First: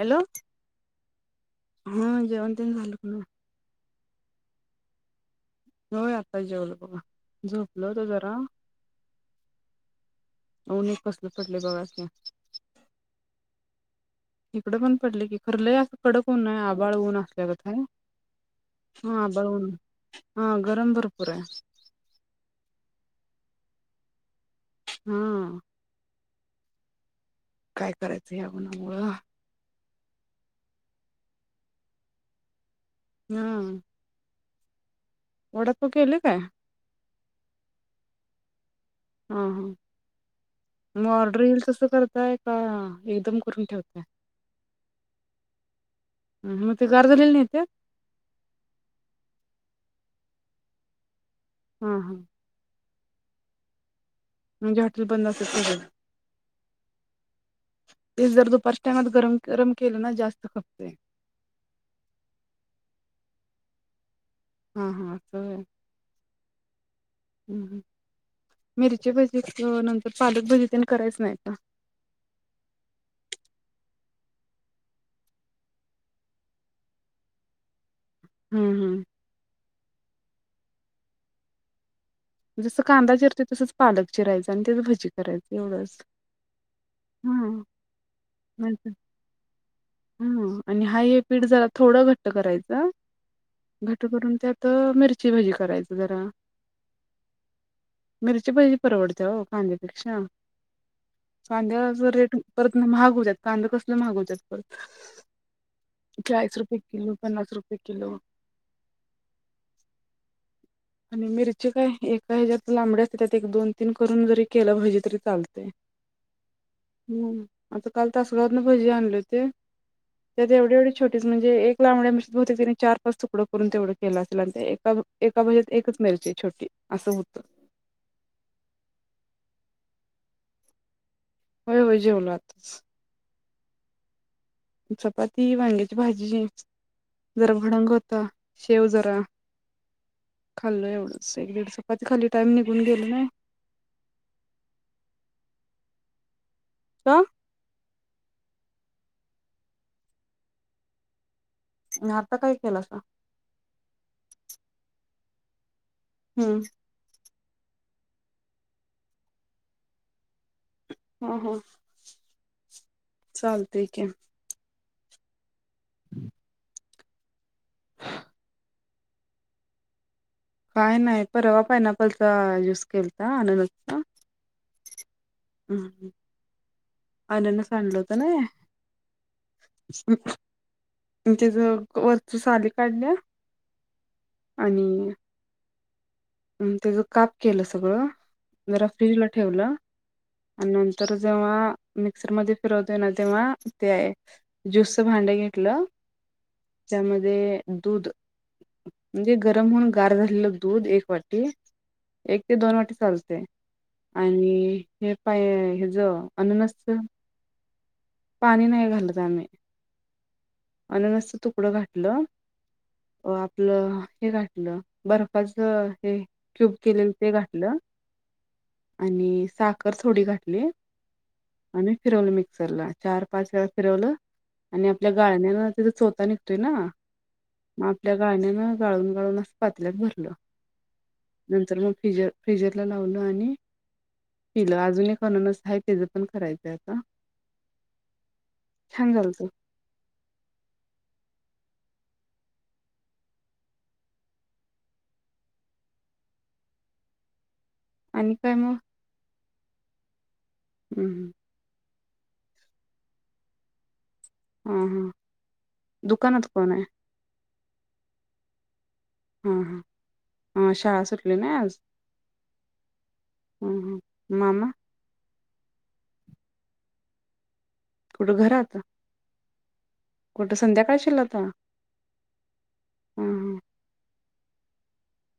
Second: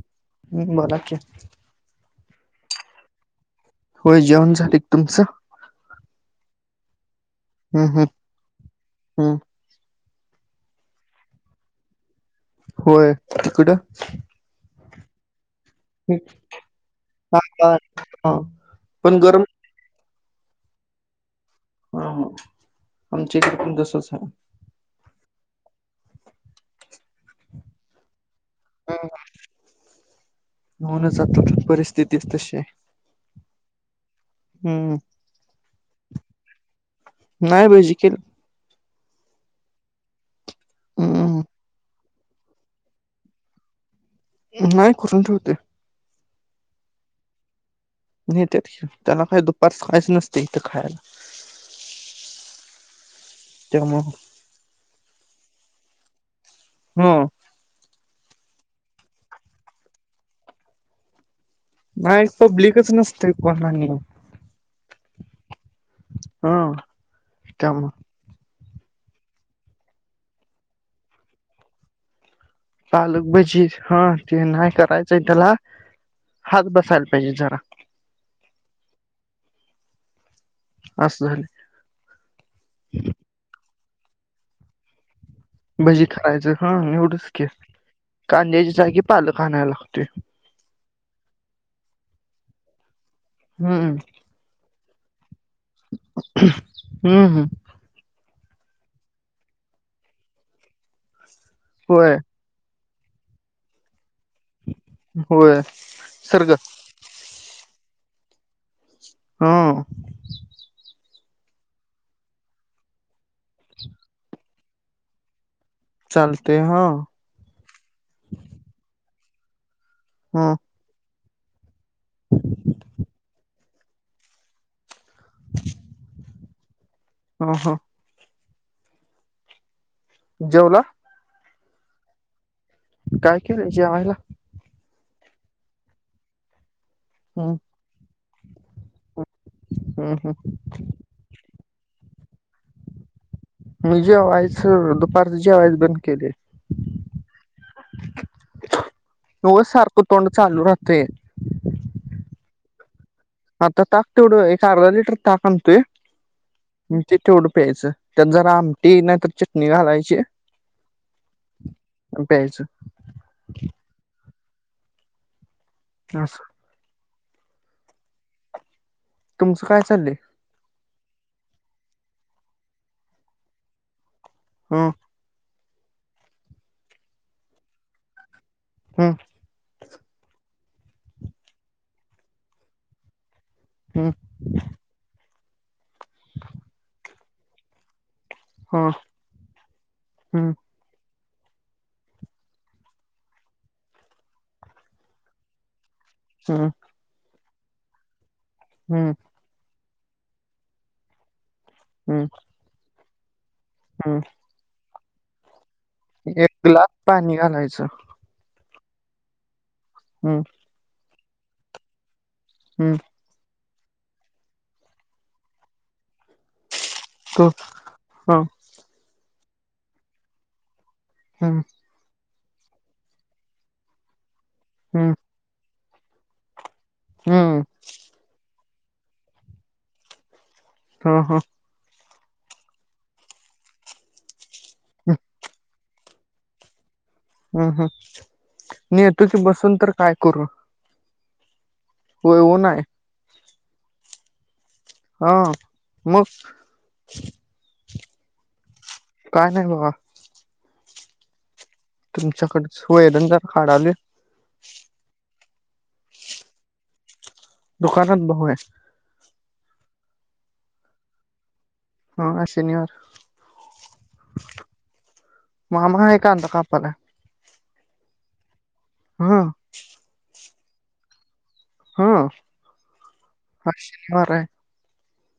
Hello. बोला की. हम्म, जवणतेन झाल का? होय जेवण झाले की, तुमचं? होय आता जेवलो बघा झोपलं होतो जरा हा उन एक कसलं पडलंय बघा की होय तिकडं ईकडं पण पडले की खर लं कडक ऊन आहे आभाळ ऊन हा असल्या गथ हा आहे हा पण हा गरम आभाळ ऊन हा गरम भरपूर आहे हा ह आमच्या इकडे पण तसच आहे हा काय करायचं ह्या उणामुळं म्हनूनच आता परिस्थितीच तशी हाय हम् हम्म वडापाव केली काय नाही भजिकेल हा हा मग ऑर्डर हम्म येईल तसं करताय का एकदम करून ठेवताय नाही करून ठेवतोय ह मग ते गार झालेल न्हेतात न्हेत्यात की त्याला काय दुपार सकाळच नसते इथं खायला हा हा त्या मुळे म्हणजे हॉटेल बंद असतय सगळे हा ते जर दुपारच्या टाइमाला गरम गरम केले ना जास्त खपतेय नाही एक पब्लिकच नसतय कोण आणि हा हा अस होय हां ह मिरची भजी नंतर पालक भजी पण करायच नाही का पालक भजी हा ते नाही करायचंय त्याला हात बसायला पाहिजे जरा हम्म हम्म अस झाले जसं कांदा चिरतोय तसंच पालक चिरायंच आणि तेच भजी करायचं भजी खायच हा एवढंच की कांद्याच्या नाहीतर जागी पालक आणायला लागतोय हा आणि हाय हे पीठ जरा थोडं घट्ट करायचं हम्म. घट करून त्यात तर मिरची भजी करायच जरा हम्म हम् मिरची भजी परवडते हो कांद्यापेक्षा कांद्याच होय रेट परत मग महाग होत्यात कांद कसल महाग होत्यात परत होय सरग चाळीस रुपये किलो पन्नास रुपये किलो हा आणि मिरची काय एकाह्याच्यात लांबड असते त्यात एक दोन तीन करून जरी केलं भजी तरी चालते चालतेय हां आता काल तासगावातन भजी आणले होते हा त्यात एवढी एवढी छोटीच म्हणजे एक लांबड्या मिरचीच बहुतेक त्यांन चार पाच तुकडं करून तेवढं केलं असेल आणि एका एका भजीत एकच मिरची छोटी असं होत हो. जेवला? होय होय जेवलो आताच. काय केलंय जेवायला? चपाती वांग्याची भाजी जरा हम्म भडंग होत शेव जरा हम्म हम्म खाल्ल एवढंच एक दीड चपाती खाल्ली टाइम निघून गेल ना मी जेवायचं दुपारच जेवायचं बंद केलंय का? उगच सारखं तोंड चालू राहतंय म आता काय केलासा? आता ताक तेवढं एक अर्धा लिटर ताक आणतोय हम्म. म ते तेवढं प्यायचं त्यात जरा आमटी नाही तर चटणी घालायची. हां हा आणि प्यायचं चालतंय की असं. तुमचं काय चाललंय? काय नाही परवा पायनॅपलचा ज्यूस केलता अननसचा हम्म. उम हम् अननस आणलं होत नाही हम. अन् तेज वरचं साली काढल्या हम. आणि अन त्याज काप केलं सगळं जरा हा फ्रीजला ठेवलं हम्म आणि नं तर जेव्हा मिक्सरमध्ये फिरवतय ना तेव्हा ते ज्यूसचं भांड घेतलं हां त्यामध्ये दूध हम्म. ते गरम होऊन गार झालेलं दूध एक वाटी हम्म एक ते दोन वाटी चालतंय हम्म आणि हे पाय हेज एक ग्लास अननसच पाणी घालायचं पाणी नाही घालतं आम्ही हम. अननसचं तुकडं घातलं हम. अ आपलं हे घातलं बर्फाच हे क्यूब केलेलं ते तो घातलं ह आणि साखर थोडी घातली हम. आणि फिरवलं मिक्सरला चार पाच वेळा फिरवलं आणि हम्म आपल्या पाळण्याला त्याचा चोथा निघतोय ना हम्म. मग आपल्या गाळणीन गाळून गाळून असं पातील्यात भरलं हा हा. नंतर मग फिजर फ्रिजरला लावलं आणि पिलं अजून एक अननस आहे तेजं पण करायचंय आता हम् हम् मी छान येतो सी झालतं बसून तर काय करू? होय ऊन आय आं मग आणि काय मग काय नाही बाबा उम्ह तुमच्याकड सोये धंदा काढाले हां हां दुकानात कोण आहे? दुकानत बघ आहे हा हा शाळा सुटली नाही आज हा शनिवार ह ह मामा मामा आहे काांता काला कुठं घर आात हा कुठं संध्याकाळ शेलता हार आहे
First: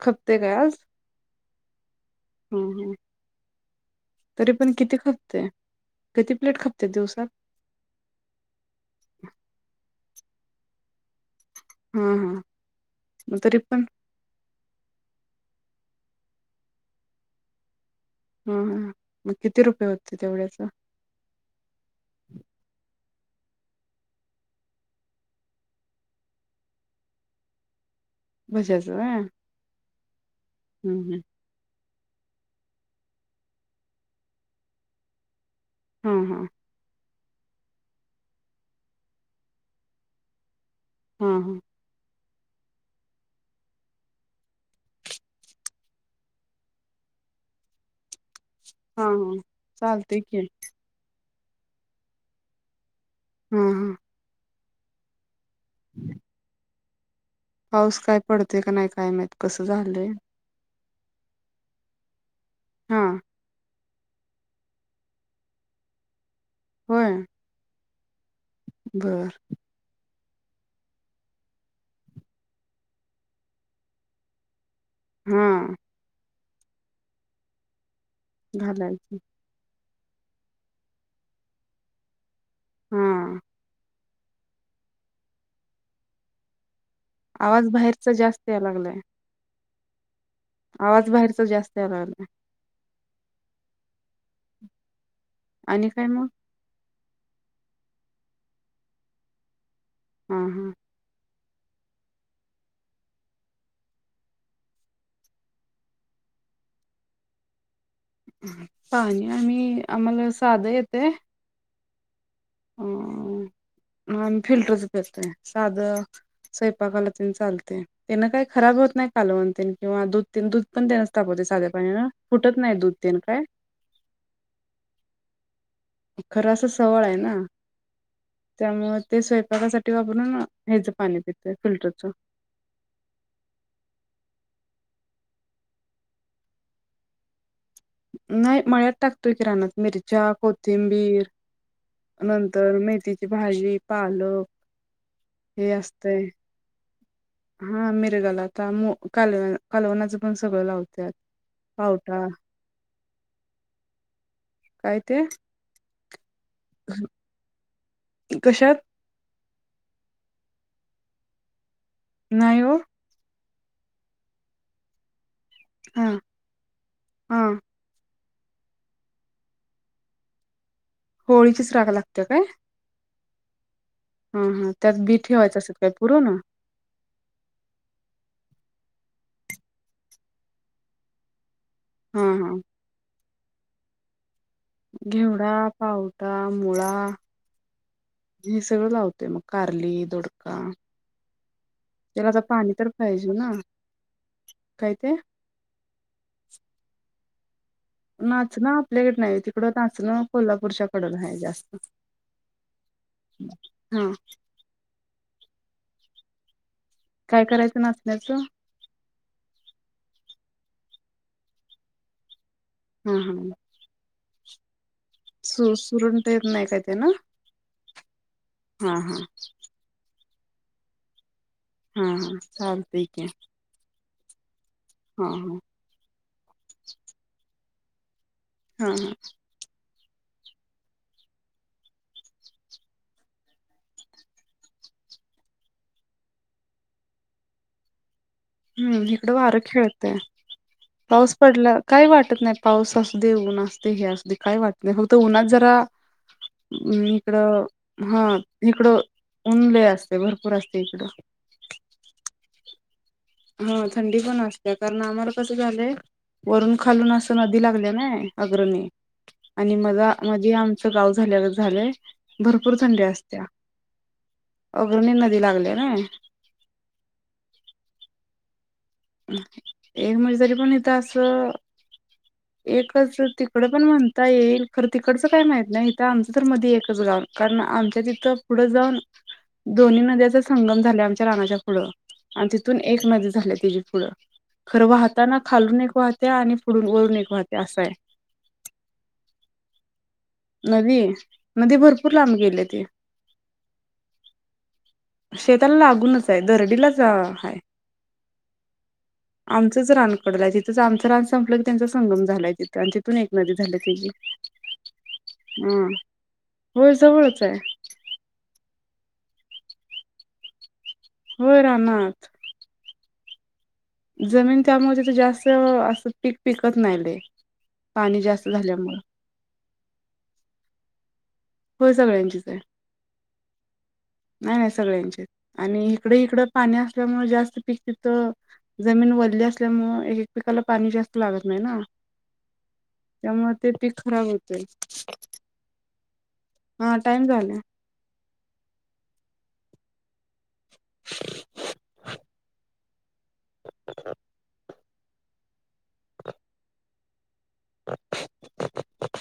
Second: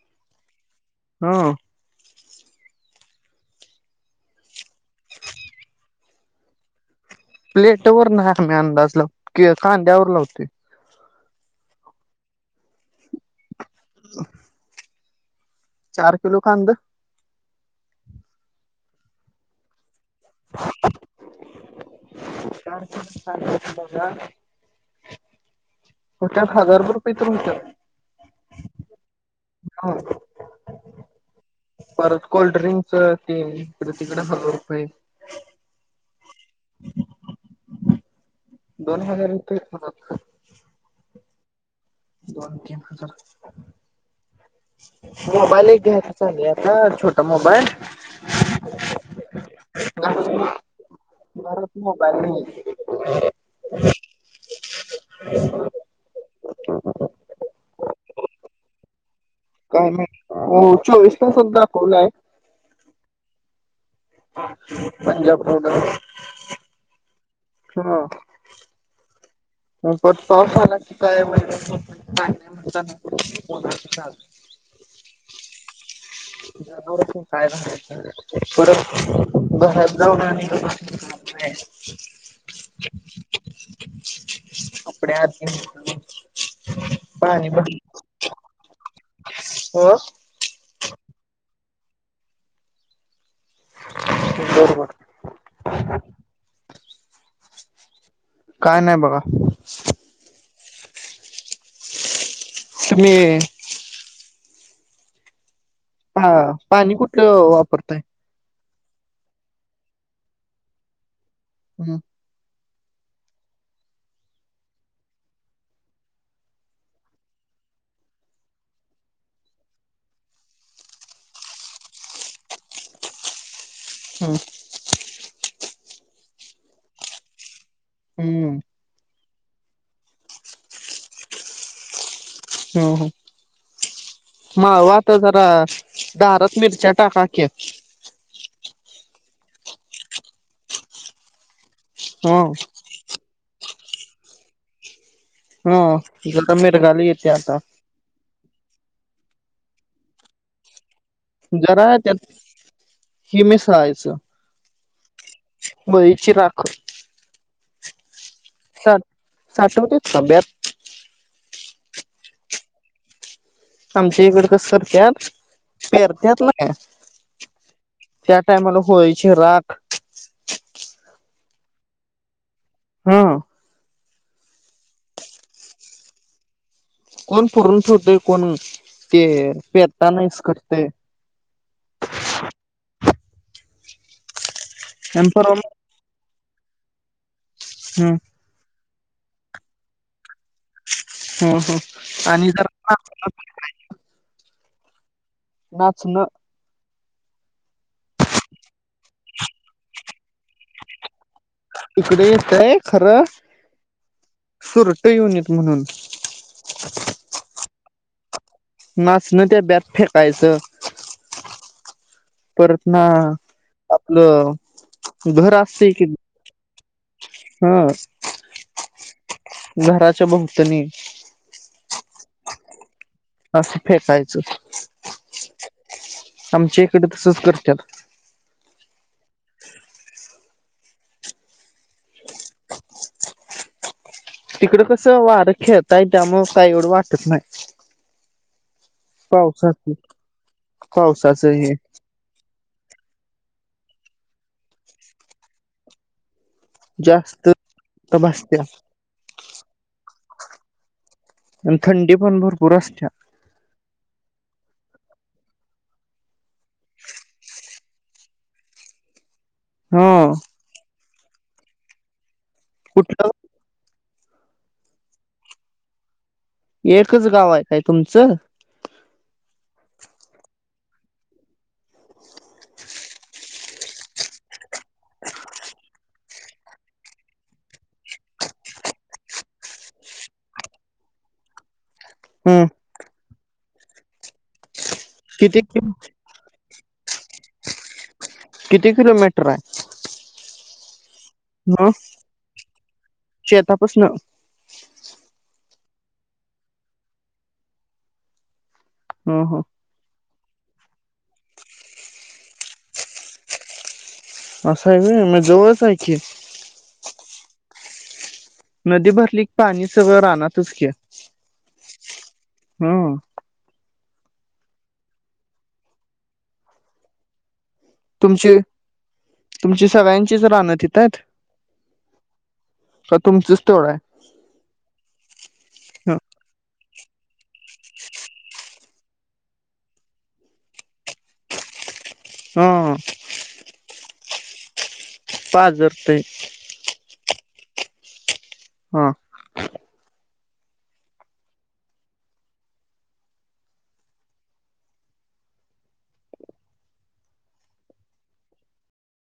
खपते काय आज हा हम्म हम्म. तरी पण किती खपतय किती प्लेट खपतय दिवसात? प्लेट ववर न ममी अंदाज लाव क कांद्यावर लावते हा हा मग तरी पण [unintelligible] चार किलो कांद ह ह मग किती रुपये होते तेवढ्याच का च्यात हजार रुपये तुच्या बजच हा हा हम् हम् परत कोल्ड्रिंकच ते तिकडे हजार रुपये हां हां दोन हजार रुप हा हा दोनकजर मोबाईल एक घ्यायचा चाले आता छोटा मोबाईल हा हा चालत क भारत म ब हम् हम ह ह ह पाऊस काय पडते का नाही काय माहत काय नाही हो चोवीसला सुद् दाखवला आहे हां पंजाब फडर हो हा. बर. [inaudible] हा. घालायचं [unintelligible] [inaudible] हा. कपडे आत घेऊन जातो मग. आवाज बाहेरचा जास्त याय लागलाय. हो. आवाज बाहेरचा जास्त याय लागलाय. बरोबर. आणि काय मग? काय नाही बघा. हां, हां. तुमी. हा, पाणी कुठलं वापरताय? पाणी आणि आम्हाला साधं येतय. हम्म. अ, आम्ही फिल्टरच पितोय, साधं स्वयपाकाला तेन चालतय. त्यांनना काही खराब होत नाही, कालवन तेन किंवा दूध, दूध पण त्यांनच तापवते साध्या पाण्यान फुटत नाही दूध तेन काय? हम्म. खरं अस सवय आहे ना. हम्म. त्यामुळ ते स्वयंपाकासाठी वापरून, हेज पाणी पितोय फिल्टरचं. हम, हम. माळवं ते जरा, दारात मिरच्या टाका की. नाही मळ्यात टाकतू कि रानात. मिरच्या, कोथिंबीर ह नंतर मेथीची भाजी, पालक हे ह असतय, जरा मिरगाली येते आता हा मिरगालाच. त्यामुळ कालवन, कालवनाचं पण सगळं लावत्यात. जरा त्यात, पावटा ही मिसळायचं. काय ते? मळीची राख. कशात? साठवतो खडयात. नाही वो. आमच्या इकड कस करत्यात, हा पेरत्यात हा त्या टाइमाला, होळीची राख. होळीचीच राख लागतीया काय? हा. हा, हा त्यात बी ठेवायचं असतं काय पुरून? कोण पुरून ठेवतोय, कोण ते पेठाण इसकटतंय. हा हा. आणि घेवडा, परवा पावटा, मुळा, हम्म. हे सगळं लावतोय. मग कारली, दोड हम्म त्याला आता आणि जरा पाणी तर पाहिजे ना. काय ते नाचण नाचणं आपल्याकड नाही. तिकडं नाचणं कोल्हापूरच्या कडन आहे जास्त इकडे येतय खरं. हा सुरट येऊ नयेत म्हणून, काय करायचं नाचण्याच? नाचण डब्यात फेकायचं. परत ना हा हा आपलं घर सु असते कि सुरण ते नाही काय ते ना? हा. हा हा. घराच्या भोवतीने हा हा चालते की, अस फेटायचं. हा हा. आमच्या इकडे तसच करत्यात. हा हा. तिकडं कसं वारं खेळताय त्यामूळ काही एवढं वाटत नाही. हम्म. इकडं वारं पावसाच खेळतय. पाऊस पावसाचं हे पडला काय वाटत नाही. पाऊस असूदे. ऊन असुदे. हे असूदे काय वाटत नाही. फक्त उन्हात जरा इकड जास्त हा भासत्या इकडं ऊन लय असते. भरपूर असते इकडं. आणि थंडी पण भरपूर असत्या. हा थंडी पण असते. कारण आम्हाला कसं झालंय वरून खालून असं नदी लागल्या नाही. अग्रणी आणि ह मला मधी आमचं गाव झाल्यावर झालंय भरपूर थंडी कुठलं असत्या. अग्रणी नदी लागले नाही. एकच गाव आहे काय तुमचं? एक म्हणजे तरी पण इथ असं. ह [inaudible] एकच तिकडं पण म्हणता येईल. खरं तिकडचं काय माहीत नाही. आमचं तर मधी एकच गाव कारण आमच्या तिथं पुढं जाऊ. दोन्ही नद्याचा संगम झाला आमच्या रानाच्या पुढं. आणि हम् तिथून एक नदी झाल्या तेची पुढ खरं वाहताना किती खालून एक वाहत्या त्या आणि पुढून वरून एक वाहत्या असा आहे. किती किलोमीटर आहे? नदी नदी ह भरपूर लांब गेल्या ती. शेतापासन शेताला लागूनच आहे दरडीलाच आहे. ह ह आमचंच रान पडलाय. तिथंच आमचं रान संपलं की त्यांचा संगम झालाय तिथ आणि तिथून एक नदी झाल्या. असं आहे होय. मग जवळच आहे की. होय. जवळच आहे. नदी भरली पाणी सगळं राहणारच की. होय राहणार. हम. जमीन त्यामध्ये ते जास्त असं पीक पिकत नाही लई. पाणी जास्त तुमची झाल्यामुळ. तुमची सगळ्यांचीच रान तिथ आहेत? होय सगळ्यांचीच आहे. का तुमचंच तेवढं नाही नाही. सगळ्यांची आहेत. आणि आहे? इकडे इकडं पाणी असल्यामुळे जास्त पिक तिथं जमीन वल्ली असल्यामुळे, एक एक पीकाला पाणी जास्त लागत नाही ना. हा. त्यामुळे ते पीक खराब होतय. पाजरतय. हा टाइम झाला. हा. [inaudible] [inaudible] [inaudible] [inaudible]